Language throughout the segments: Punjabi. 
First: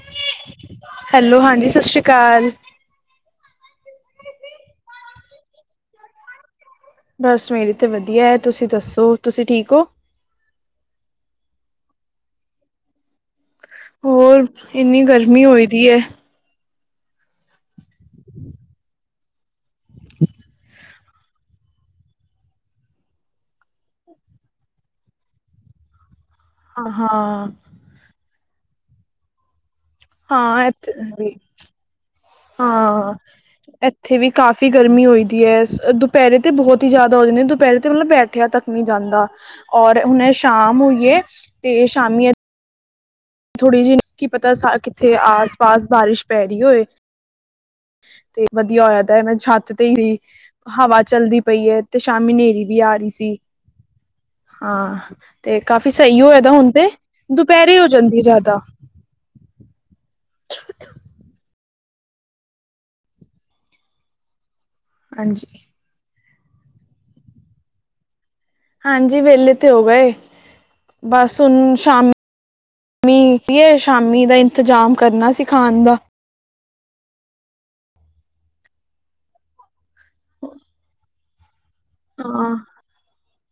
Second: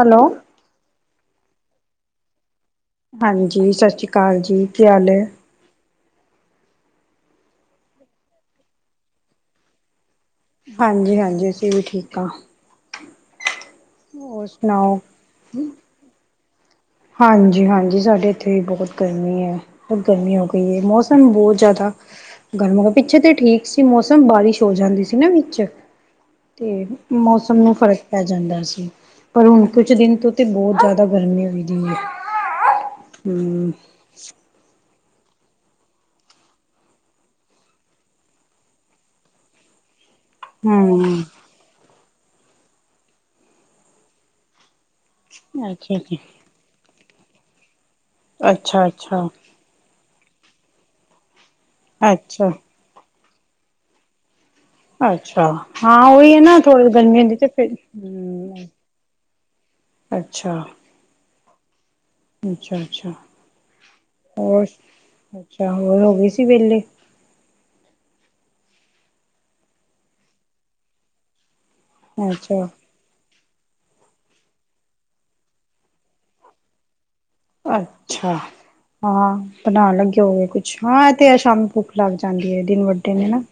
ਹੈਲੋ। ਹੈਲੋ, ਹਾਂਜੀ, ਸਤਿ ਸ੍ਰੀ ਅਕਾਲ। ਹਾਂਜੀ, ਸਤਿ ਸ੍ਰੀ ਅਕਾਲ ਜੀ। ਕੀ ਹਾਲ ਹੈ? ਬਸ ਮੇਰੀ ਤੇ ਵਧੀਆ ਹੈ, ਤੁਸੀਂ ਦੱਸੋ, ਤੁਸੀਂ ਠੀਕ ਹੋ? ਹਾਂਜੀ, ਹਾਂਜੀ ਅਸੀਂ ਵੀ ਠੀਕ ਹਾਂ। ਹੋਰ, ਇੰਨੀ ਗਰਮੀ ਹੋਈ ਦੀ ਹੈ। ਹਾਂਜੀ, ਹਾਂਜੀ ਸਾਡੇ ਇੱਥੇ ਵੀ ਬਹੁਤ ਗਰਮੀ ਹੈ। ਬ ਗਰਮੀ ਹੋ ਗਈ ਹੈ, ਮੌਸਮ ਬਹੁਤ ਜ਼ਿਆਦਾ। ਗਰਮ, ਪਿੱਛੇ ਤਾਂ ਠੀਕ ਸੀ ਮੌਸਮ ਬਾਰਿਸ਼ ਹੋ ਜਾਂਦੀ ਸੀ ਨਾ ਵਿੱਚ ਤੇ ਹਾਂ ਮੌਸਮ ਨੂੰ ਫ਼ਰਕ ਪੈ ਜਾਂਦਾ ਸੀ। ਪਰ ਹੁਣ ਕੁਛ ਦਿਨ ਤੋਂ ਤੇ ਹਾਂ ਬਹੁਤ ਇੱਥੇ ਜ਼ਿਆਦਾ ਵੀ ਗਰਮੀ ਹੋਦੀ ਹੈ। ਹਾਂ, ਹਮ ਏ। ਇੱਥੇ ਵੀ ਕਾਫ਼ੀ ਗਰਮੀ ਹੋਈਦੀ ਹੈ, ਦੁਪਹਿਰੇ ਤੇ ਬਹੁਤ ਹੀ ਜ਼ਿਆਦਾ ਹੋ ਜਾਂਦੇ ਨੇ, ਦੁਪਹਿਰੇ ਤੇ ਮਤਲਬ ਬੈਠਿਆ ਤੱਕ। ਜਾਂਦਾ ਔਰ ਹੁਣ ਸ਼ਾਮ ਹੋਈਏ ਹਮ ਤੇ ਸ਼ਾਮੀ। ਥੋੜ੍ਹੀ ਜਿਹੀ ਕੀ ਪਤਾ ਸਾ, ਕਿੱਥੇ ਆਸ ਪਾਸ ਅੱਛਾ ਜੀ ਬਾਰਿਸ਼ ਪੈ ਰਹੀ ਹੋਏ? ਤੇ ਅੱਛਾ ਵਧੀਆ ਹੋਇਆ ਤਾਂ ਅੱਛਾ ਮੈਂ ਛੱਤ ਤੇ ਈ ਰੀ ਹਵਾ ਚਲਦੀ ਪਈ ਐ। ਤੇ ਸ਼ਾਮੀ ਅੱਛਾ ਹਨੇਰੀ ਵੀ ਆ ਰਹੀ ਸੀ। ਹਾਂ ਅੱਛਾ ਤੇ ਕਾਫ਼ੀ ਹਾਂ ਸਹੀ ਉਹੀ ਹੈ ਹੋਏ ਦਾ ਨਾ ਹੁਣ ਥੋੜੀ ਤੇ, ਗਰਮੀ ਹੁੰਦੀ ਤੇ ਫਿਰ ਦੁਪਹਿਰੇ ਹੋ ਜਾਂਦੀ ਜ਼ਿਆਦਾ। ਹਮ ਅੱਛਾ। ਅੱਛਾ, ਅੱਛਾ ਹੋਰ ਹਾਂਜੀ ਅੱਛਾ ਹੋਰ ਹੋ ਗਏ ਸੀ ਵਿਹਲੇ? ਹਾਂਜੀ, ਵਿਹਲੇ ਤੇ ਹੋ ਗਏ ਬਸ ਹੁਣ ਸ਼ਾਮ। ਅੱਛਾ। [inaudible] ਕੀ ਸ਼ਾਮੀ ਦਾ ਇੰਤਜ਼ਾਮ ਕਰਨਾ ਸੀ ਖਾਣ ਦਾ। ਅੱਛਾ, ਹਾਂ ਬਣਾਉਣ ਲੱਗੇ ਹੋਏ ਕੁਛ ਹਾਂ, ਤੇ ਆ ਸ਼ਾਮ। ਭੁੱਖ ਲੱਗ ਹਾਂ ਜਾਂਦੀ ਹੈ, ਦਿਨ ਵੱਡੇ ਨੇ ਨਾ।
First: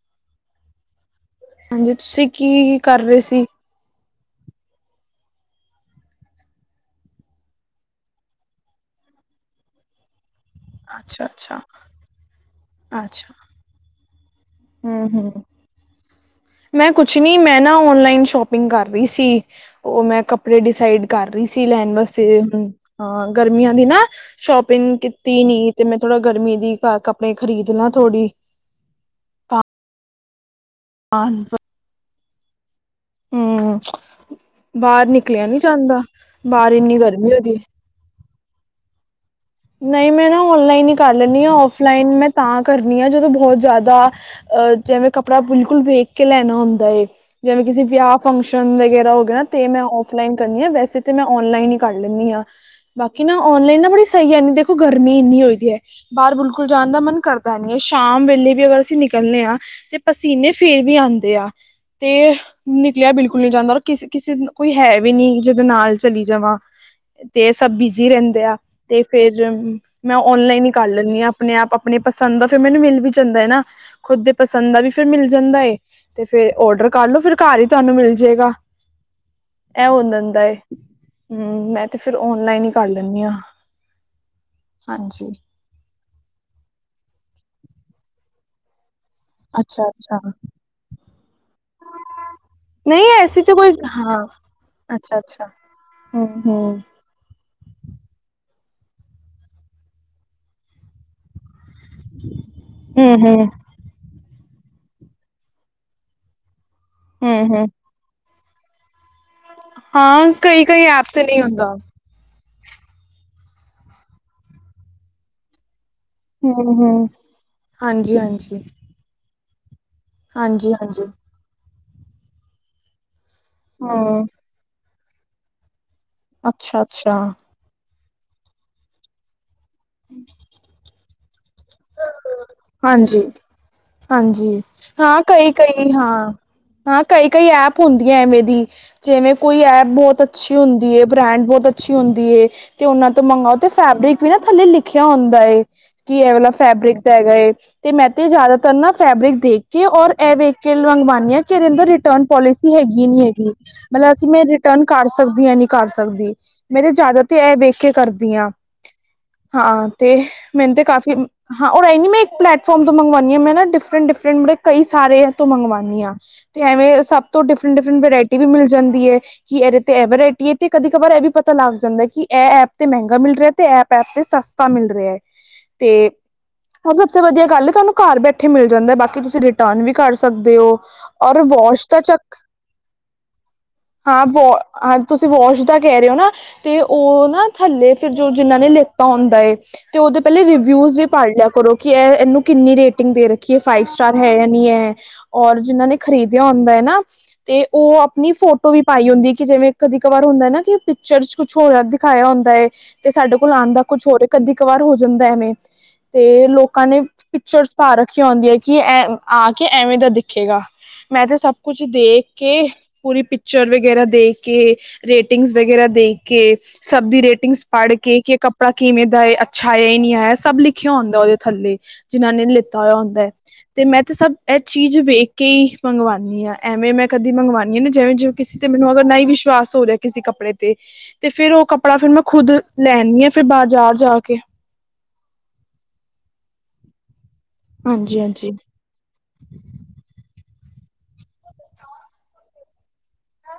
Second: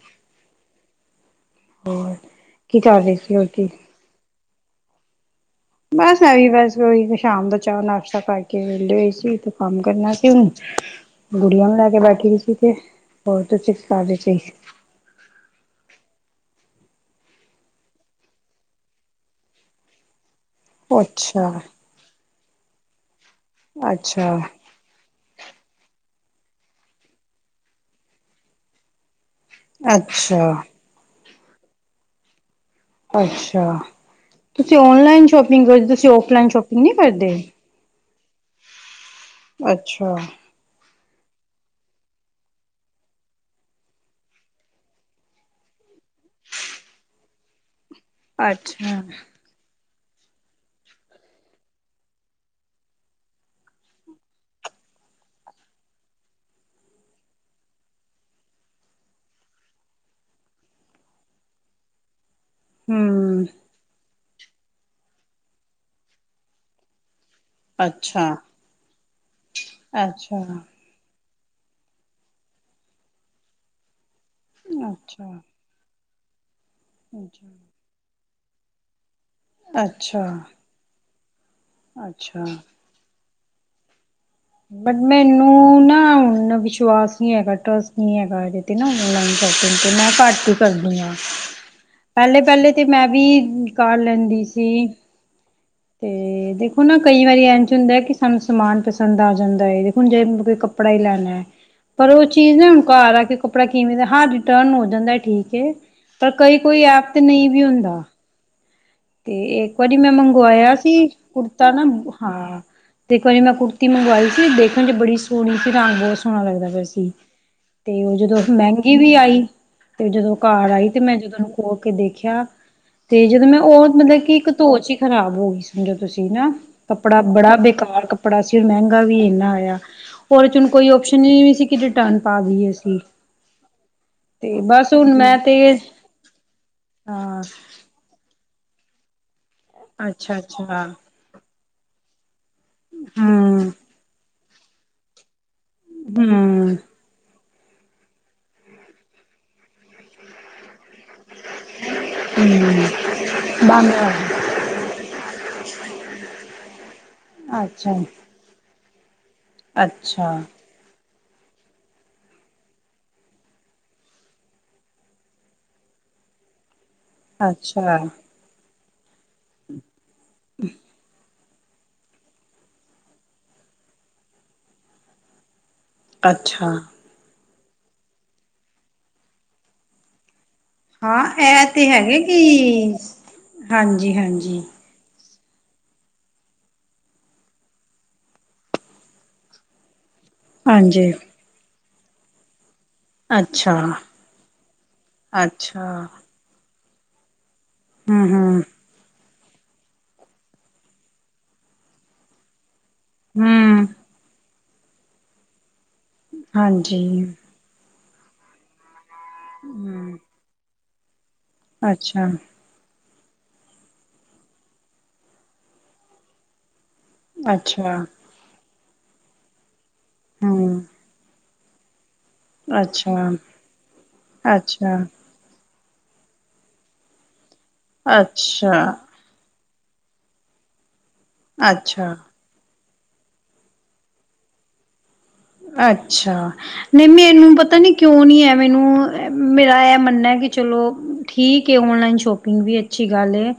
ਹਾਂਜੀ, ਹੋਰ ਤੁਸੀਂ ਕੀ ਕਰ ਰਹੇ ਸੀ। ਬਸ ਐ ਵੀ ਬਸ ਕੋਈ ਸ਼ਾਮ ਦਾ ਚਾ ਨਾਸ਼ਤਾ ਕਰਕੇ ਵੇਲੀ ਹੋਈ ਸੀ ਕੰਮ ਕਰਨਾ ਸੀ ਹੁਨ ਅੱਛਾ ਅੱਛਾ ਗੁੜੀਆਂ ਵੀ ਲੈ ਕੇ ਬੈਠੀ ਹੋਈ ਸੀ, ਤੇ ਹੋਰ ਤੁਸੀ ਕੀ ਕਰਦੇ ਸੀ। ਹੂੰ-ਹੂੰ। ਮੈਂ ਕੁਛ ਨੀ ਮੈਂ ਨਾ ਓਨਲਾਈਨ ਸ਼ੋਪਿੰਗ ਕਰ ਰਈ ਸੀ ਓ ਮੈਂ ਕੱਪ ਕੱਪੜੇ ਡਿਸਾਈਡ ਕਰ ਰੀ ਅੱਛਾ, ਸੀ ਲੈਣ ਵਾਸਤੇ ਹੁਨ ਗਰਮੀਆਂ ਦੀ ਨਾ ਅੱਛਾ, ਸ਼ੋਪ ਪਿੰਗ ਕੀਤੀ ਨੀ ਤੇ ਮੈਂ ਥੋੜਾ ਗਰਮੀ ਦੀ ਕ ਕੱਪੜੇ ਖ਼ਰੀਦ ਲਾਂ ਥੋੜ੍ਹੀ ਅੱਛਾ। ਆਨਵ ਅੱਛਾ ਤੁਸੀਂ ਬਾਹਰ ਔਨਲਾਈਨ ਨਿਕਲਿਆ ਨੀ ਸ਼ੋਪਿੰਗ ਕਰਦੇ ਜਾਂਦਾ ਤੁਸੀਂ ਔਫਲਾਈਨ ਬਾਹਰ ਸ਼ੋਪਿੰਗ ਨੀ ਇੰਨੀ ਕਰਦੇ। ਗਰਮੀ ਹੋਦੀ ਨਈ ਅੱਛਾ ਮੈਂ ਨਾ ਔਨਲਾਈਨ ਹੀ ਕਰ ਲੈਨੀ ਆਂ ਔਫਲਾਈਨ ਮੈਂ ਤਾਂ ਕਰਨੀ ਆ ਜਦੋਂ ਬਹੁਤ ਜ਼ਾਦਾ ਅਹ ਜਿਵੇਂ ਕੱਪੜਾ ਬਿਲਕੁਲ ਵੇਖ ਕੇ ਲੈਨਾ ਹੁੰਦਾ ਏ ਜਿਵੇਂ ਕਿਸੇ ਵਿਆਹ ਫੰਕਸ਼ਨ ਅੱਛਾ ਵਗੈਰਾ ਹੋ ਗਿਆ ਨਾ। ਤੇ ਮੈਂ ਔਫਲਾਈਨ ਕਰਨੀ ਆ ਵੈਸੇ ਤੇ ਮੈਂ ਔਨਲਾਈਨ ਹੀ ਕਰ ਲੈਂਨੀ ਆਂ ਬਾਕੀ ਨਾ ਔਨਲਾਈਨ ਨਾ ਬੜੀ ਤਾਂਈ ਐਨੀ ਦੇਖੋ ਗਰਮੀ ਇੰਨੀ ਹੋਈਦੀ ਐ। ਬਾਰ ਬਿਲਕੁਲ ਜਾਣ ਦਾ ਮਨ ਕਰਦਾ ਨਈ ਐ, ਸ਼ਾਮ ਵੇਲੇ ਵੀ ਅਗਰ ਅਸੀਂ ਨਿਕਲਨੇ ਆਂ ਤੇ ਪਸੀਨੇ ਫੇਰ ਵੀ ਆਂਦੇ ਆ, ਤੇ ਨਿਕਲਿਆ ਬਿਲਕੁਲ ਹੂੰ ਨੀ ਜਾਂਦਾ ਔਰ ਕਿਸੇ-ਕਿਸੇ ਕੋਈ ਹੈ ਵੀ ਨੀ ਜਿਦੇ ਨਾਲ ਚਲੀ ਜਾਵੇ। ਤੇ ਸਭ ਬਿਜ਼ੀ ਅੱਛਾ ਰੈਂਦੇ ਆ, ਤੇ ਫੇਰ ਮੈਂ ਅੱਛਾ ਔਨਲਾਈਨ ਈ ਕਰ ਲੈਂਨੀ ਆਂ ਆਪਨੇ ਆਪ ਆਪਨੀ ਪਸੰਦ ਦਾ ਫਿਰ ਮੈਨੂੰ ਮਿਲ ਵੀ ਜਾਂਦਾ ਐ ਨਾ। ਖੁਦ ਦੇ ਪਸੰਦ ਦਾ ਵੀ ਫਿਰ ਮਿਲ ਅੱਛਾ ਜਾਂਦਾ ਏ, ਤੇ ਫਿਰ ਔਡਰ ਕਰਲੋ ਫਿਰ ਘਰ ਈ ਤਾਨੂੰ ਮਿਲ ਜੇਗਾ। ਐ ਹੋ ਅੱਛਾ ਜਾਂਦਾ ਏ, ਹੂੰ ਮੈਂ ਤੇ ਫਿਰ ਅੱਛਾ ਔਨਲਾਈਨ ਈ ਕਰ ਲੈਂਨੀ ਆਂ। ਬਟ ਮੈਨੂੰ ਨਾ ਐਨਾ ਵਿਸ਼ਵਾਸ ਨੀ ਹੈਗਾ ਟਰਸਟ ਨੀ ਹੈਗਾ ਏਹਦੇ ਤੇ ਨਾ ਸ਼ੋਪਿੰਗ ਅੱਛਾ ਤੇ ਮੈਂ ਅੱਛਾ ਘੱਟ ਈ ਕਰਦੀ ਆ। ਪੈਲੇ-ਪੈਲੇ ਤੇ ਮੈਂ ਵੀ ਕਰ ਲੈਂਦੀ ਸੀ। ਅੱਛਾ-ਅੱਛਾ। ਤੇ ਦੇਖੋ ਨਾ ਕਈ ਵਾਰੀ ਇੰਝ ਹੁੰਦਾ ਐ ਕਿ ਸਾਨੂੰ ਸਮਾਨ ਪਸੰਦ ਆ ਜਾਂਦਾ ਏ ਦੇਖੋ ਜੇ ਕੋਈ ਕੱਪੜਾ ਈ ਲੈਨਾ ਐ। ਪਰ ਓ ਚੀਜ਼ ਨਾ ਹੁਨ ਘਰ ਆ ਹਮ ਕੇ ਹਮ ਕੱਪੜਾ ਕਿਵੇਂ ਦਾ ਹਾਂ ਰਿਟਰਨ ਹੋ ਜਾਂਦਾ ਠੀਕ ਏ, ਪਰ ਕਈ ਕੋਈ ਐਪ ਤੇ ਨਈ ਹਮ ਵੀ ਹਮ ਹੁੰਦਾ। ਤੇ ਇੱਕ ਵਾਰੀ ਮੈਂ ਹਾਂ ਕਈ ਮੰਗਵਾਇਆ ਕਈ ਐਪ ਸੀ ਤੇ ਨਹੀਂ ਹੁੰਦਾ ਕੁੜਤਾ ਨਾ ਹਾਂ ਦੇਖੋ ਜੇ ਮੈਂ ਕੁੜਤੀ ਮੰਗਵਾਈ ਸੀ ਦੇਖਣ ਚ ਬੜੀ ਸੋਹਣੀ ਸੀ ਰੰਗ ਬੋਤ ਸੋਹਣਾ ਹਮ ਲੱਗਦਾ ਪਿਆ ਹਮ ਸੀ, ਤੇ ਓ ਹਾਂਜੀ ਜਦੋਂ ਹਾਂਜੀ ਮੈਂ ਵੀ ਆਈ, ਤੇ ਜਦੋਂ ਘਰ ਹਾਂਜੀ ਆਈ ਤੇ ਹਾਂਜੀ ਮੈਂ ਜਦੋਂ ਓਨੂੰ ਖੋਲ ਕੇ ਦੇਖਿਆ, ਤੇ ਜਦੋਂ ਮੈਂ ਓ ਮਤਲਬ ਹਮ ਕਿ ਇੱਕ ਧੋ ਚ ਈ ਖਰਾਬ ਹੋ ਗਈ ਸਮਝੋ ਤੁਸੀਂ ਨਾ ਅੱਛਾ ਕੱਪੜਾ ਅੱਛਾ ਬੜਾ ਬੇਕਾਰ ਕੱਪੜਾ ਕੱਪੜਾ ਸੀ ਮੈਂਗਾ ਵੀ ਏਨਾ ਆਇਆ ਹੋਰ ਓਦੇ ਚ ਕੋਈ ਓਪਸ਼ਨ ਈ ਨੀ ਸੀ ਕਿ ਰਿਟਰਨ ਪਾ ਦੀਏ ਅਸੀਂ। ਹਾਂਜੀ ਤੇ ਹਾਂਜੀ, ਬਸ ਹੁਣ ਹਾਂ ਮੈਂ ਤੇ ਕਈ-ਕਈ ਹਾਂ, ਹਾਂ ਕਈ-ਕਈ ਐਪ ਹੁੰਦੀ ਐ ਐਵੇਂ ਦੀ, ਜਿਵੇਂ ਕੋਈ ਐਪ ਬੋਤ ਅੱਛਾ ਅੱਛੀ ਅੱਛਾ ਹੁੰਦੀ ਏ। ਬਰੈਂਡ ਬੋਤ ਅੱਛੀ ਹੁੰਦੀ ਏ, ਤੇ ਓਨਾਂ ਤੋਂ ਮੰਗਾਓ ਤੇ ਹੂੰ ਫੈਬਰਿਕ ਵੀ ਨਾ ਥੱਲੇ ਲਿਖਿਆ ਹੁੰਦਾ ਏ। ਕੀ ਏਹ ਵਾਲਾ ਹੂੰ ਇਕ ਤਾ ਹੈਗਾ ਏ, ਤੇ ਮੈਂ ਤੇ ਜ਼ਿਆਦਾਤਰ ਨਾ ਫੈਬਰਿਕ ਦੇਖ ਕੇ ਔਰ ਐਹ ਵੇਖ ਕੇ ਮੰਗਵਾਨੀ ਆਂ ਕੀ ਏਦੇ ਅੰਦਰ ਰਿਟਰਨ ਪੋਲਿਸੀ ਹੂੰ ਹੈਗੀ ਏ ਨਈ ਹੈਗੀ। ਬੰਦ ਮਤਲਬ ਅਸੀਂ ਮੈਂ ਰਿਟਰਨ ਕਰ ਸਕਦੀ ਆਂ ਨਈ ਕਰ ਸਕਦੀ। ਮੈਂ ਤੇ ਜ਼ਾਦਾ ਤੇ ਐਹ ਵੇਖ ਕੇ ਅੱਛਾ ਕਰਦੀ ਆਂ, ਹਾਂ ਤੇ ਅੱਛਾ ਮੈਨੂੰ ਤੇ ਕਾਫ਼ੀ ਹਾਂ ਓ ਐ ਨੀ ਮੈਂ ਇੱਕ ਪਲੇੈਟਫੋਮ ਤੋਂ ਮੰਗਵਾਨੀ ਆਂ ਮੈਂ ਨਾ ਡਿਫਰੈਂਟ-ਡਿਫਰੈਂਟ ਮਤਲਬ ਕਈ ਸਾਰਿਆਂ ਤੋਂ ਮੰਗਵਾਨੀ ਆਂ। ਤੇ ਐਵੇਂ ਸਬ ਤੋਂ ਅੱਛਾ ਡਿਫਰੈਂਟ-ਡਿਫਰੈਂਟ ਵਰਾਇਟੀ ਵੀ ਮਿਲ ਜਾਂਦੀ ਏ ਕਿ ਐਦੇ ਤੇ ਐ ਵਰਾਇਟੀ ਹੈ ਤੇ ਕਦੀ ਕਬਾਰ ਇਹ ਵੀ ਪ ਪਤਾ ਲੱਗ ਜਾਂਦਾ ਹੈ ਕਿ ਐ ਐਪ ਤੇ ਮਹਿੰਗਾ ਮਿਲ ਰਿਹਾ ਤੇ ਐ ਐਪ ਤੇ ਸਸਤਾ ਮਿਲ ਰਿਹਾ ਐ ਤੇ ਅੱਛਾ। ਔਰ ਸਭ ਸੇ ਵਧੀਆ ਗੱਲ ਤੁਹਾਨੂੰ ਘਰ ਬੈਠੇ ਮਿਲ ਜਾਂਦਾ ਬਾਕੀ ਤੁਸੀਂ ਰਿਟਰਨ ਵੀ ਕਰ ਸਕਦੇ ਓ। ਹਾਂ ਔਰ ਇਹ ਵਾਸ਼ ਤੇ ਦਾ ਹੈਗੇ ਚੱਕ, ਕਿ ਹਾਂਜੀ ਹਾਂ ਵਾ ਹਾਂਜੀ ਹਾਂ ਤੁਸੀਂ ਵਾਸ਼ ਦਾ ਕਹਿ ਰੇ ਓ ਨਾ ਤੇ ਓ ਨਾ ਥੱਲੇ ਫਿਰ ਜੋ ਜਿਨਾਂ ਨੇ ਲਿਖਤਾ ਹੁੰਦਾ ਏ। ਤੇ ਓਦੇ ਪਹਿਲੇ ਰਿਵਿਊਜ ਵੀ ਹਾਂਜੀ ਪੜ੍ਹ ਲਿਆ ਕਰੋ ਕਿ ਐ ਏਨੂੰ ਕਿੰਨੀ ਰੇਟ ਟਿੰਗ ਦੇ ਰੱਖੀਏ ਅੱਛਾ ਫਾਈਵ ਸਟਾਰ ਹੈ ਯਾ ਨੀ ਐ ਔਰ ਅੱਛਾ ਜਿਨ੍ਹਾਂ ਨੇ ਖਰੀਦਿਆ ਹੁੰਦਾ ਐ ਨਾ ਤੇ ਓ ਹਮ ਅਪਨੀ ਹਮ ਫੋਟੋ ਵੀ ਪਾਈ ਹੁੰਦੀ ਕਿ ਜਿਵੇਂ ਕਦੀ ਕਵਾਰ ਹੁੰਦਾ ਨਾ ਕਿ ਪਿਕਚਰ ਕੁਛ ਹੋਰ ਦਿਖਾਇਆ ਹੁੰਦਾ ਏ। ਤੇ ਸਾਡੇ ਕੋਲ ਆਂਦਾ ਹਮ ਕੁਛ ਹੋਰ ਏ, ਕਦੀ ਕਵਾਰ ਹੋ ਜਾਂਦਾ ਐਵੇਂ ਤੇ ਲੋਕਾਂ ਨੇ ਹਾਂਜੀ ਪਿਕਚਰਸ ਪਾ ਰਖੀਆਂ ਹੁੰਦੀਆਂ ਕਿ ਐ ਆ ਕੇ ਐਵੇਂ ਦਾ ਹਮ ਦਿਖੇਗਾ, ਮੈਂ ਤੇ ਸਭ ਕੁਛ ਦੇਖ ਅੱਛਾ ਕੇ ਪੂਰੀ ਪਿਕਚਰ ਵਗੈਰਾ ਦੇਖ ਕੇ, ਰੇਟਿੰਗਸ ਵਗੈਰਾ ਦੇਖ ਕੇ ਸਭ ਦੀ ਰੇ ਟਿੰਗ ਪੜ੍ਹ ਅੱਛਾ ਕੇ ਕੱਪੜਾ ਕਿਵੇਂ ਦਾ ਏ, ਅੱਛਾ ਐ ਨਈ ਐ ਸਭ ਲਿਖ ਹਮ ਓਦੇ ਥੱਲੇ ਜਿਨਾਂ ਨੇ ਲਿੱਤਾ ਹੋਇਆ ਹੁੰਦਾ ਅੱਛਾ ਤੇ ਮੈਂ ਤੇ ਸਭ ਐ ਚੀਜ਼ ਅੱਛਾ ਵੇਖ ਕੇ ਈ ਮੰਗਵਾਨੀ ਆ ਐਵੇਂ ਮੈਂ ਕਦੀ ਮੰਗਵਾਨੀ ਜਿਵੇਂ ਕਿਸੀ ਤੇ ਮੈਨੂੰ ਅੱਛਾ ਅਗਰ ਨਈ ਵਿਸ਼ਵਾਸ ਹੋ ਰਿਆ ਕਿਸੇ ਕੱਪੜੇ ਤੇ ਫੇਰ ਓ ਕੱਪੜਾ ਫਿਰ ਅੱਛਾ ਮੈਂ ਖੁੱਦ ਲੈ ਆਨੀ ਆ ਫੇਰ ਬਾਜ਼ਾਰ ਜਾ ਕੇ। ਅੱਛਾ, ਨਈ ਮੈਨੂੰ ਪਤਾ ਨੀ ਹਾਂਜੀ ਕਿਉਂ ਨੀ ਹਾਂਜੀ ਹੈ ਮੈਨੂੰ ਮੇਰਾ ਐ ਮੰਨਨਾ ਐ ਕਿ ਚਲੋ ਠੀਕ ਏ ਔਨਲਾਈਨ ਸ਼ੋਪਿੰਗ ਵੀ ਅੱਛੀ ਗੱਲ ਏ।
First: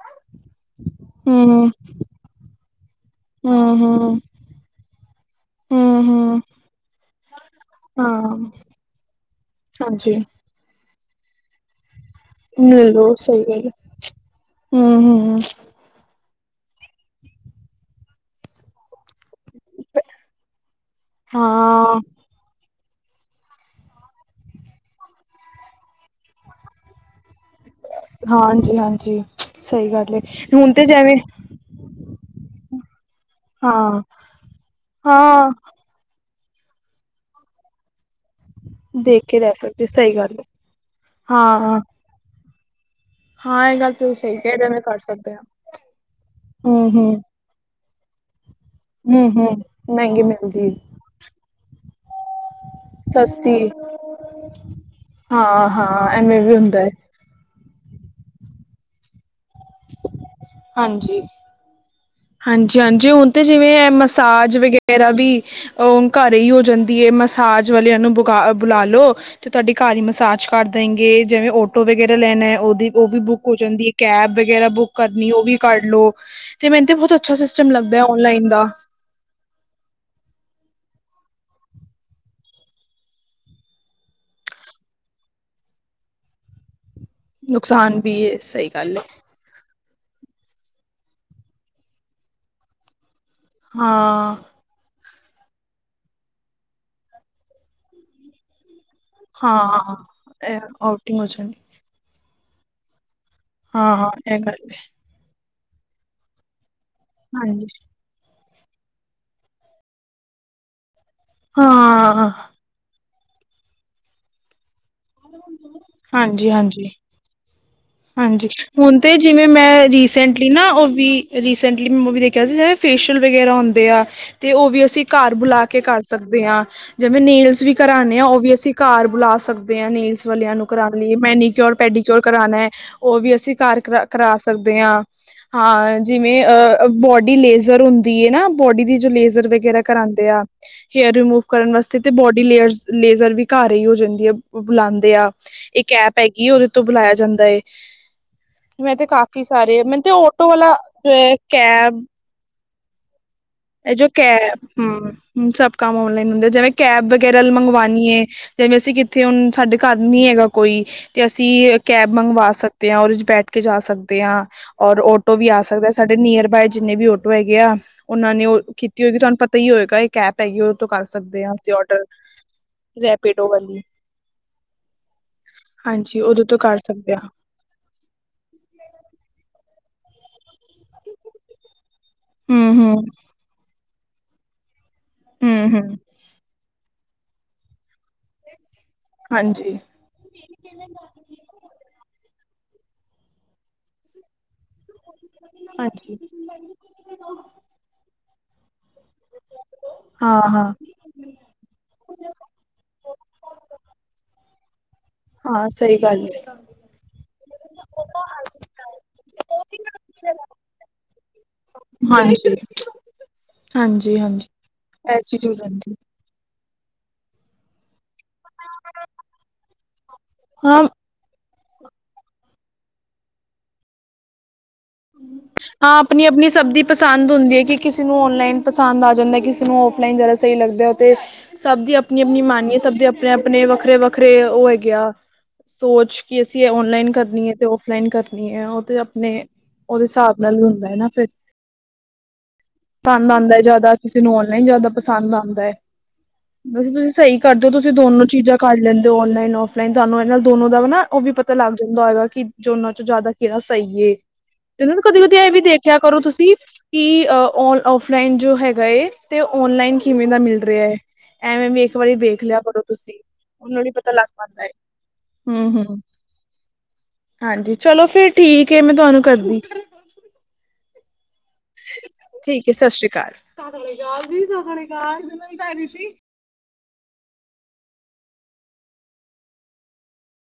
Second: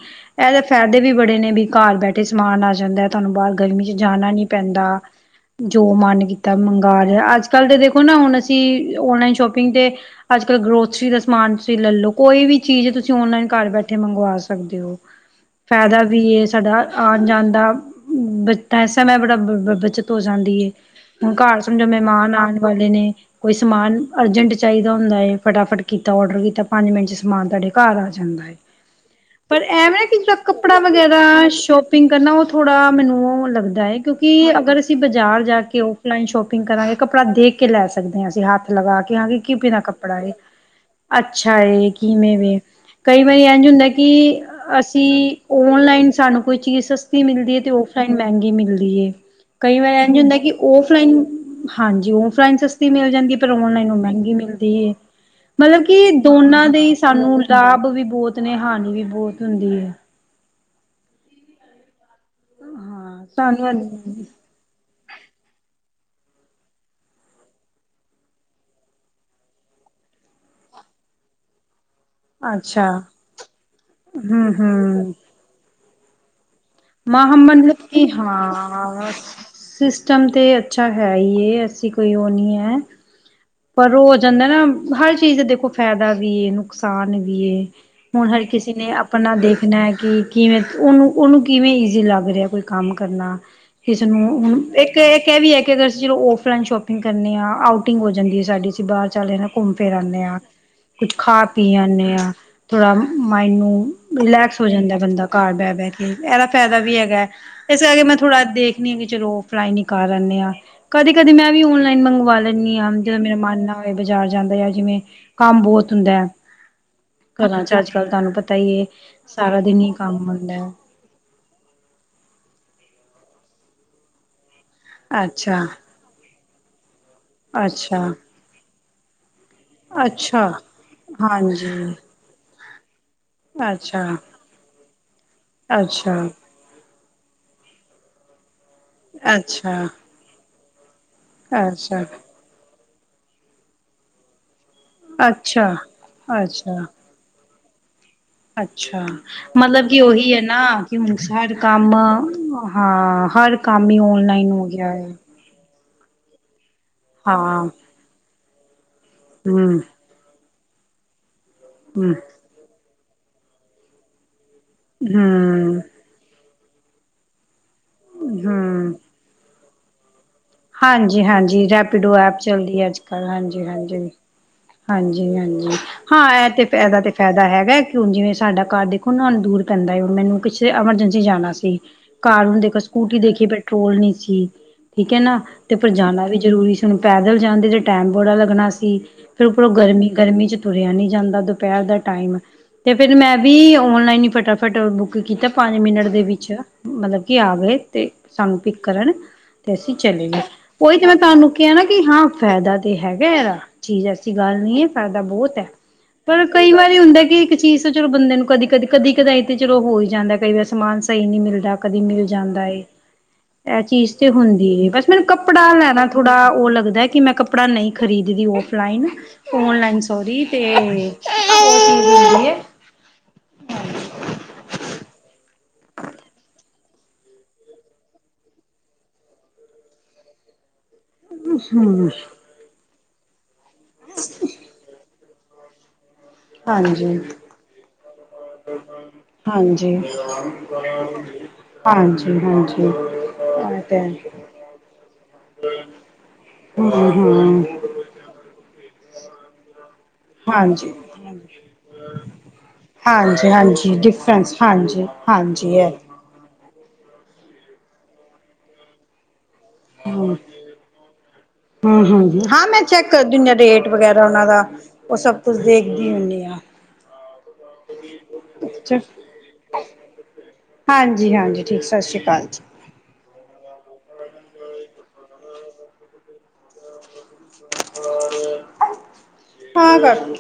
ਐਦੇ ਫ਼ੈਦੇ ਵੀ ਬੜੇ ਨੇ ਵੀ ਹਮ ਘਰ ਬੈਠੇ ਸਮਾਨ ਆ ਜਾਂਦਾ, ਤੁਹਾਨੂੰ ਬਾਰ ਹਮ ਗਰਮੀ 'ਚ ਹਮ ਜਾਣਾ ਨੀ ਪੈਂਦਾ। ਜੋ ਹਮ ਮਨ ਹਮ ਕੀਤਾ ਮੰਗਾ ਲਯਾ, ਅੱਜ-ਕੱਲ ਤੇ ਦੇਖੋ ਨਾ ਹਾਂ ਹੁਨ ਅਸੀਂ ਓਨਲਾਈਨ ਸ਼ੋਪਿੰਗ ਤੇ ਹਾਂਜੀ ਅੱਜ ਤਾਂ ਗਰੋਸਰੀ ਦਾ ਸਮਾਨ ਤੁਸੀਂ ਲੈ ਲੋ। ਕੋਈ ਵੀ ਲੈ ਚੀਜ਼ ਲੋ ਤੁਸੀਂ ਸਹੀ ਓਨਲਾਈਨ ਘਰ ਗੱਲ ਬੈਠੇ ਮੰਗਵਾ ਸਕਦੇ ਓ। ਹਮ ਹਮ ਫੈਦਾ ਵੀ ਏ ਸਾਡਾ ਆਨ-ਜਾਨ ਦਾ [unintelligible] ਬੜਾ [unintelligible] ਬੱਚਤ ਹੋ ਜਾਂਦੀ ਏ ਹੁਨ ਘਰ ਸਮਝੋ ਹਾਂ, ਮਹਿਮਾਨ ਆਣ ਵਾਲੇ ਨੇ। ਕੋਈ ਸਮਾਨ ਅਰਜੈਂਟ ਚਾਈਦਾ ਹੁੰਦਾ ਏ, ਫਟਾਫਟ ਕੀਤਾ ਔਡਰ ਕੀਤਾ ਪੰਜ ਮਿੰਟ 'ਚ ਸਮਾਨ ਤੁਹਾਡੇ ਘਰ ਆ ਜਾਂਦਾ ਏ, ਹਾਂਜੀ-ਹਾਂਜੀ ਪਰ ਸਹੀ ਐਵੇਂ ਗੱਲ ਏ ਜੇੜਾ ਹੁਣ ਕੱਪੜਾ ਤੇ ਜਿਵੇਂ ਵਗੈਰਾ ਸ਼ੋਪ ਸ਼ਪਿੰਗ ਕਰਨਾ ਓ ਥੋੜ੍ਹਾ ਮੈਨੂੰ ਓ ਲੱਗਦਾ ਐ ਹਾਂ, ਕਿਉਂਕਿ ਅਗਰ ਅਸੀਂ ਬਾਜ਼ਾਰ ਹਾਂ ਜਾ ਕੇ ਓ ਔਨਲਾਈਨ ਸ਼ੋਪਿੰਗ ਕਰਗੇ ਕੱਪੜਾ ਦੇਖ ਕੇ ਲੈ ਸ ਸਕਦੇ ਆਂ ਅਸੀਂ ਹੱਥ ਲਗਾ ਕੇ ਦੇਖ ਹਾਂ ਰਹਿ ਕਿਵੇ ਦਾ ਸਕਦੇ ਸਹੀ ਕੱਪੜਾ ਏ, ਗੱਲ ਅੱਛਾ ਹਾਂ। ਏ, ਕਿਵੇਂ ਵੇ। ਕਈ ਵਾਰੀ ਇਝ ਹਾਂ ਇਹ ਹੁੰਦਾ ਗੱਲ ਕਿ ਤੁਸੀਂ ਸਹੀ ਕਹਿ ਰਹੇ ਮੈਂ ਕਰ ਸਕਦੇ ਅਸੀਂ ਹਾਂ। ਓਨਲਾਈਨ ਸਾਨੂੰ ਕੋਈ ਚੀਜ਼ ਹੂੰ-ਹੂੰ, ਸਸਤੀ ਮਿਲਦੀ ਏ ਤੇ ਓ ਮਹਿੰਗੀ ਮਿਲਦੀ ਏ ਹੂੰ-ਹੂੰ ਕਈ ਵਾਰ ਇੰਝ ਮਹਿੰਗੀ ਹੁੰਦਾ ਕਿ ਮਿਲਦੀ ਓਫਲਾਈਨ, ਹਾਂਜੀ ਓਫਲਾਈਨ ਸਸਤੀ ਮਿਲ ਜਾਂਦੀ ਪਰ ਸਸਤੀ ਓਨਲਾਈਨ ਓ ਮਹਿੰਗੀ ਮਿਲਦੀ ਏ। ਮਤਲਬ ਹਾਂ-ਹਾਂ ਕਿ ਐਵੇਂ ਵੀ ਦੋਨਾਂ ਦੇ ਹੁੰਦਾ ਏ ਈ ਸਾਨੂੰ ਲਾਭ ਵੀ ਬੋਤ ਨੇ ਹਾਾਨੀ ਵੀ ਬੋਤ ਹੁੰਦੀ ਏ। ਹਾਂਜੀ। ਹਾਂਜੀ-ਹਾਂਜੀ, ਹਾਂ ਹੁਨ ਤੇ ਜਿਵੇਂ ਸਾਨੂੰ ਐ ਮਸਾਜ ਵਗੈਰਾ ਵੀ ਅ ਘਰੇ ਈ ਹੋ ਜਾਂਦੀ ਏ, ਮਸਾਜ ਵਾਲਿਆਂ ਨੂੰ ਬੁ ਬੁਲਾ ਲੋ। ਤੇ ਤੁਹਾਡੀ ਘਰ ਈ ਮਸਾਜ ਕਰ ਦੇਗੇ ਜਿਵੇਂ ਓਟੋ ਵਗੈਰਾ ਲੈਣਾ ਐ, ਅੱਛਾ ਓਦੀ ਓ ਵੀ ਬੁੱਕ ਹੋ ਜਾਂਦੀ, ਕੈਬ ਹੂੰ ਵਗੈਰਾ ਬੁੱਕ ਹੂੰ ਕਰਨੀ ਓ ਵੀ ਕਰ ਲੋ ਤੇ ਮੈਂਨ ਤੇ ਬਹੁਤ ਅੱਛਾ ਮਹਾ ਸਿਸਟਮ ਮਤਲਬ ਲੱਗਦਾ ਕਿ ਔਨਲਾਈਨ ਦਾ ਹਾਂ ਸਿਸਟਮ ਤੇ ਅੱਛਾ ਹੈ ਈ ਏ, ਐਸੀ ਕੋਈ ਓ ਨੀ ਐ। ਪਰ ਓ ਹੋ ਜਾਂਦਾ ਨਾ, ਹਰ ਚੀਜ਼ ਦਾ ਦੇਖੋ ਫੈਦਾ ਵੀ ਏ, ਨੁਕਸਾਨ ਵੀ ਏ, ਨੁਕਸਾਨ ਵੀ ਹੁਣ ਹੈ ਹਰ ਸਹੀ ਕਿਸੇ ਨੇ ਗੱਲ ਹੈ ਆਪਣਾ ਦੇਖਣਾ ਹੈ ਕਿ ਕਿਵੇਂ, ਉਹਨੂੰ, ਉਹਨੂੰ ਕਿਵੇਂ ਈਜ਼ੀ ਲੱਗ ਰਿਹਾ ਕੋਈ ਕੰਮ ਕਰਨਾ, ਇਸਨੂੰ ਹਾਂ ਹੁਣ ਇੱਕ ਇਹ ਕਹਿ ਵੀ ਹੈ ਕਿ ਅਗਰ ਅਸੀਂ ਜਲੋ ਔਫਲਾਈਨ ਸ਼ੋਪਿੰਗ ਕਰਨੀ ਹਾਂ ਆਊਟਿੰਗ ਹੋ ਜਾਂਦੀ ਹੈ ਸਾਡੀ ਅਸੀਂ ਬਾਹਰ ਚੱਲੇ ਨਾ ਘੁੰਮ ਫਿਰ ਹਾਂ ਆਂਦੇ ਹਾਂ, ਇਹ ਕੁੱਝ ਆਊਟਿੰਗ ਹੋ ਖਾ ਜਾਂਦੀ ਪੀ ਆਦੇ ਹਾਂ ਥੋੜਾ, ਮਾਇੰਡ ਨੂੰ ਹਾਂ ਇਹ ਰਿਲੈਕਸ ਹੋ ਗੱਲ ਹੈ ਜਾਂਦਾ ਬੰਦਾ ਘਰ ਬਹਿ- ਬਹਿ ਕੇ, ਇਹਦਾ ਫਾਇਦਾ ਵੀ ਹੈਗਾ ਠੀਕ ਐ, ਹਾਂਜੀ ਇਸੇ ਕਰਕੇ ਮੈਂ ਥੋੜ੍ਹਾ ਦੇਖਣੀ ਆਂ ਕਿ ਚਲੋ ਫਲਾਈ ਨ ਕਰ ਆਉਂਦੇ ਆਂ ਕਦੇ- ਕਦੇ ਮੈਂ ਵੀ ਔਨਲਾਈਨ ਹਾਂ ਮੰਗਵਾ ਲੈਂਦੀ ਹਾਂ, ਜਿਦੋਂ ਮੇਰਾ ਮਨ ਨਾ ਹੋਵੇ ਬਾਜ਼ਾਰ ਜਾਂਦਾ ਆ ਜਿਵੇਂ ਕੰਮ ਬਹੁਤ ਹੁੰਦਾ ਹੈ, ਹਾਂਜੀ-ਹਾਂਜੀ ਘਰਾਂ 'ਚ ਅੱਜ ਕੱਲ੍ਹ ਤੁਹਾਨੂੰ ਹਾਂਜੀ, ਪਤਾ ਈ ਏ। ਹੁਣ ਤਾਂ ਜਿਵੇਂ ਸਾਰਾ ਦਿਨ ਮੈਂ ਹੀ ਕੰਮ ਰੀਸੈਂਟਲੀ ਹੁੰਦਾ ਨਾ ਉਹ ਵੀ ਰੀਸੈਂਟਲੀ ਮੈਂ ਮੂਵੀ ਦੇਖਿਆ ਸੀ ਜਿ ਫੇਸ਼ੀਅਲ ਵਗੈਰਾ ਹੁੰਦੇ ਆ। ਤੇ ਉਹ ਵੀ ਅਸੀਂ ਐ ਘਰ ਬੁਲਾ ਅੱਛਾ ਕੇ ਕਰ ਸਕਦੇ ਹਾਂ, ਜਿਵੇਂ ਨੇਲਸ ਵੀ ਅੱਛਾ ਕਰਾਉਂਣੇ ਆ ਉਹ ਵੀ ਅਸੀਂ ਘਰ ਬੁਲਾ ਸਕਦੇ ਹ, ਨੀਜ਼ ਅੱਛਾ ਵਾਲਿਆਂ ਨੂੰ ਕਰਾਉਣ ਲਈ, ਮੈਨੀਕਿਓਰ ਹਾਂਜੀ ਪੈਡੀਕਿਓਰ ਕਰਾਉਣਾ ਹੈ ਉਹ ਵੀ ਅਸੀ ਅਸੀਂ ਘਰ ਕਰਾ, ਅੱਛਾ ਕਰਾ ਸਕਦੇ ਹਾਂ, ਹਾਂ ਅੱਛਾ ਜਿਵੇਂ ਅ ਬੋਡੀ ਲੇਜ਼ਰ ਹੁੰਦੀ ਹੈ ਨਾ, ਬੋਡੀ ਦੀ ਜੋ ਲੇਜਰ ਵਗੈਰਾ ਅੱਛਾ ਕਰਾਉਂਦੇ ਆ। ਹੇਅਰ ਰਿਮੂਵ ਕਰਨ ਵਾਸਤੇ ਅੱਛਾ ਤੇ ਬੋਡੀ ਲੇਅਰ ਲੇਜਰ ਵੀ ਘਰ ਹੀ ਹੋ ਜਾਂਦੀ ਆ ਬੁਲਾ। ਤੇ ਆ, ਅੱਛਾ ਇੱਕ ਐਪ ਹੈਗੀ, ਉਹਦੇ ਤੋਂ ਅੱਛਾ ਬੁਲਾਇਆ ਜਾਂਦਾ ਏ। ਅੱਛਾ, ਮਤਲਬ ਕਿ ਉਹੀ ਹੈ ਨਾ, ਕਿ ਹੁਣ ਸਡ ਕੰਮ ਹਾਂ, ਹਰ ਕੰਮ ਹੀ ਔਨਲਾਈਨ ਹੋ ਗਿਆ ਹੈ। ਹ ਸਭ ਕੰਮ ਔਨਲਾਈਨ ਹੁੰਦੇ, ਜਿਵੇਂ ਕੈਬ ਵਗੈਰਾ ਹਾਂ ਮੰਗਵਾਉਣੀਏ, ਜਿਵੇਂ ਅਸੀਂ ਕਿੱਥੇ ਹੁਣ ਸਾਡੇ ਹਮ ਘਰ ਨੀ ਹੈਗਾ ਕੋਈ, ਤੇ ਅਸੀਂ ਹਮ ਕੈਬ ਮੰਗਵਾ ਸਕਦੇ ਹਾਂ, ਉਹਦੇ 'ਚ ਬੈਠ ਕੇ ਜਾ ਸਕਦੇ ਹਾਂ। ਔਰ ਓਟੋ ਵੀ ਆ ਹਮ ਸਕਦਾ, ਸਾਡੇ ਨੀਅਰ ਬਾਏ ਜਿੰਨੇ ਵੀ ਆਟੋ ਹੈਗੇ ਆ, ਉਹਨਾਂ ਨੇ ਉਹ ਹਮ ਕੀਤੀ ਹੋਏਗੀ ਤੁਹਾਨੂੰ ਪਤਾ ਤਾਂ ਹੀ ਹੋਏਗਾ। ਕੈਪ ਹੈਗੀ ਉਹਦੇ ਤੋਂ ਕਰ ਹਾਂਜੀ- ਸਕਦੇ ਹਾਂ ਹਾਂਜੀ, ਅਸੀਂ ਔਡਰ ਰੈਪੀਡੋ ਐਪ ਚੱਲਦੀ ਹੈ ਅੱਜ ਕੱਲ ਰੈਪੀਡੋ ਹਾਂਜੀ- ਵਾਲੀ ਹਾਂਜੀ। ਹਾਂਜੀ -ਹਾਂਜੀ, ਹਾਂ ਉਹਦੇ ਇਹ ਤੋਂ ਤੇ ਕਰ ਇਹਦਾ ਤੇ ਸਕਦੇ ਹਾਂ ਫਾਇਦਾ ਹੈਗਾ। ਹੁਣ ਜਿਵੇਂ ਸਾਡਾ ਘਰ ਦੇਖੋ ਨਾ ਨੂੰ ਦੂਰ ਪੈਂਦਾ, ਮੈਨੂੰ ਕਿਸੇ ਐਮਰਜੈਂਸੀ ਜਾਣਾ ਸੀ। ਕਾਰ ਨੂੰਣ ਦੇਖੋ ਹਮ ਹਮ ਸਕੂਟੀ ਦੇਖੀ ਪੈਟਰੋਲ ਨਹੀਂ ਸੀ, ਠੀਕ ਹੈ ਨਾ, ਤੇ ਹਮ ਫਿਰ ਹਮ ਜਾਣਾ ਵੀ ਜ਼ਰੂਰੀ ਸੀ। ਪੈਦਲ ਜਾਂਦੀ ਤੇ ਟੈਮ ਬੜਾ ਲੱਗਣਾ ਸੀ, ਫਿਰ ਉੱਪਰੋਂ ਹਾਂਜੀ ਗਰਮੀ, ਗਰਮੀ 'ਚ ਤੁਰਿਆ ਨੀ ਜਾਂਦਾ ਦੁਪਹਿਰ ਦਾ ਟਾਈਮ, ਤੇ ਫਿਰ ਮੈਂ ਵੀ ਓਨਲਾਈਨ ਹੀ ਫਟਾਫਟ ਬੁੱਕ ਕੀਤਾ। ਪੰਜ ਮਿੰਟ ਹਾਂਜੀ। ਦੇ ਵਿੱਚ ਮਤਲਬ ਕਿ ਆ ਗਏ, ਤੇ ਸਾਨੂੰ ਪਿੱਕ ਕਰਨ ਤੇ ਅਸੀਂ ਚਲੇ ਹਾਂ, ਗਏ। ਹਾਂ, ਉਹੀ ਤੇ ਮੈਂ ਤੁਹਾਨੂੰ ਕਿਹਾ ਨਾ ਕਿ ਹਾਂ ਫਾਇਦਾ ਤੇ ਹੈਗਾ ਇਹਦਾ, ਚੀਜ਼ ਐਸੀ ਗੱਲ ਨਹੀਂ ਹੈ। ਫ਼ਾਇਦਾ ਬਹੁਤ ਹਾਂ ਹੈ। ਸਹੀ ਗੱਲ ਏ, ਪਰ ਕਈ ਵਾਰੀ ਹੁੰਦਾ ਕਿ ਇੱਕ ਚੀਜ਼ ਤਾਂ ਚਲੋ ਬੰਦੇ ਨੂੰ ਕਦੀ- ਕਦੀ, ਕਦੀ ਕਦੇ ਤੇ ਚਲੋ ਹੋਈ ਜਾਂਦਾ, ਕਈ ਵੈਸ ਸਮਾਨ ਸਹੀ ਨੀ ਮਿਲਦਾ, ਕਦੀ ਮਿਲ ਹਾਂਜੀ। ਜਾਂਦਾ, ਇਹ ਚੀਜ਼ ਹਾਂਜੀ, ਤੇ ਹਾਂਜੀ ਹੁੰਦੀ ਬਸ। ਇਹ ਮੈਨੂੰ ਚੀਜ਼ ਹੋ ਕੱਪੜਾ ਜਾਂਦੀ। ਲੈਣਾ ਥੋੜਾ ਉਹ ਲੱਗਦਾ, ਕਿ ਮੈਂ ਕੱਪੜਾ ਨਹੀਂ ਖਰੀਦਦੀ ਉਹ। ਫਲਾਈਨ, ਔਨਲਾਈਨ ਸੋਰੀ ਤੇ ਹਾਂ, ਹਮ। ਹਾਂ ਆਪਣੀ- ਆਪਣੀ ਸਬਦੀ ਪਸੰਦ ਹੁੰਦੀ ਹੈ ਕਿ ਕਿਸੇ ਨੂੰ ਔਨਲਾਈਨ ਪਸੰਦ ਆ ਜਾਂਦਾ, ਕਿਸੇ ਨੂੰ ਔਫਲਾਈਨ ਜ਼ਿਆਦਾ ਸਹੀ ਲੱਗਦਾ। ਤੇ, ਸਭ ਦੀ ਹਮ ਆਪਣੀ- ਆਪਣੀ ਮਾਨੀਏ ਸਭ ਦੇ ਆਪਣੇ -ਆਪਣੇ ਵੱਖਰੇ -ਵੱਖਰੇ ਉਹ ਹੈਗੇ ਆ। ਸੋਚ, ਕਿ ਅਸੀਂ ਇਹ ਔਨਲਾਈਨ ਹਾਂਜੀ ਕਰਨੀ ਹੈ ਤੇ ਔਫਲਾਈਨ ਕਰਨੀ ਹੈ ਉਹ ਤੇ ਆਪਣੇ ਹਾਂਜੀ ਉਹਦੇ ਹਿਸਾਬ ਨਾਲ ਵੀ ਹੁੰਦਾ ਹੈ ਨਾ ਫਿਰ, ਹਾਂਜੀ ਹਾਂਜੀ ਧੰਦ ਆਉਂਦਾ ਇਹ ਜਿਆਦਾ, ਤੇ ਹੈ ਕਿਸੇ ਨੂੰ ਔਨਲਾਈਨ ਜ਼ਿਆਦਾ ਪਸੰਦ ਆਉਂਦਾ ਹੈ, ਹਮ ਬੈਸੇ ਤੁਸੀਂ ਸਹੀ ਹਮ ਕਰਦੇ ਹੋ ਤੁਸੀਂ ਦੋਨੋ ਚੀਜ਼ਾਂ ਕਰ ਲੈਂਦੇ ਹੋ ਔਨਲਾਈਨ, ਔਫ ਔਫਲਾਈਨ, ਇਹਨਾਂ ਦੋਨੋ ਦਾ ਵਾ ਹਾਂਜੀ ਨਾ ਉਹ ਵੀ ਪਤਾ ਲੱਗ ਜਾਂਦਾ ਹੈਏਗਾ ਕਿ ਜੋਨਾਂ ਚੋਂ ਜ਼ਿਆਦਾ ਹਾਂਜੀ ਕਿੜਾ ਹਾਂਜੀ ਸਹੀ ਏ ਡਿਫਰੈਂਸ ਤੇ ਹਾਂਜੀ ਕਦੀ- ਕਦੀ ਇਹ ਵੀ ਹਾਂਜੀ ਦੇਖਿਆ ਕਰੋ ਤੁਸੀਂ ਕਿ, ਔਫਲਾਈਨ ਜੋ ਹੈਗਾ। ਤੇ ਓਨਲਾਈਨ ਕਿਵੇਂ ਹਮ ਦਾ ਮਿਲ ਰਿਹਾ ਹੈ। ਐਵੇਂ ਵੀ ਇੱਕ ਹਮ ਵਾਰੀ ਵੇਖ ਹ- ਹ ਲਿਆ ਹਾਂ, ਮੈਂ ਕਰੋ ਚੈੱਕ ਤੁਸੀਂ ਕਰਦੀ ਉਹਨੂੰ ਰੇਟ ਵੀ ਪਤਾ ਵਗੈਰਾ ਲੱਗ ਉਹਨਾਂ ਦਾ, ਪਾਉਂਦਾ ਹੈ ਉਹ ਸਭ ਕੁਝ ਹਮ ਹਮ ਦੇਖਦੀ ਹੁੰਨੀ ਆਂ। ਹਾਂਜੀ ਚਲੋ ਫੇਰ ਠੀਕ ਏ ਮੈਂ ਤੁਹਾਨੂੰ ਕਰਦੀ ਹਾਂਜੀ-ਹਾਂਜੀ। ਠੀਕ ਏ ਸਸ ਰੀ ਕਾਲ ਸਸ ਰੀ ਕਾਲ [unintelligible] [unintelligible] ਹਾਂ ਕਰ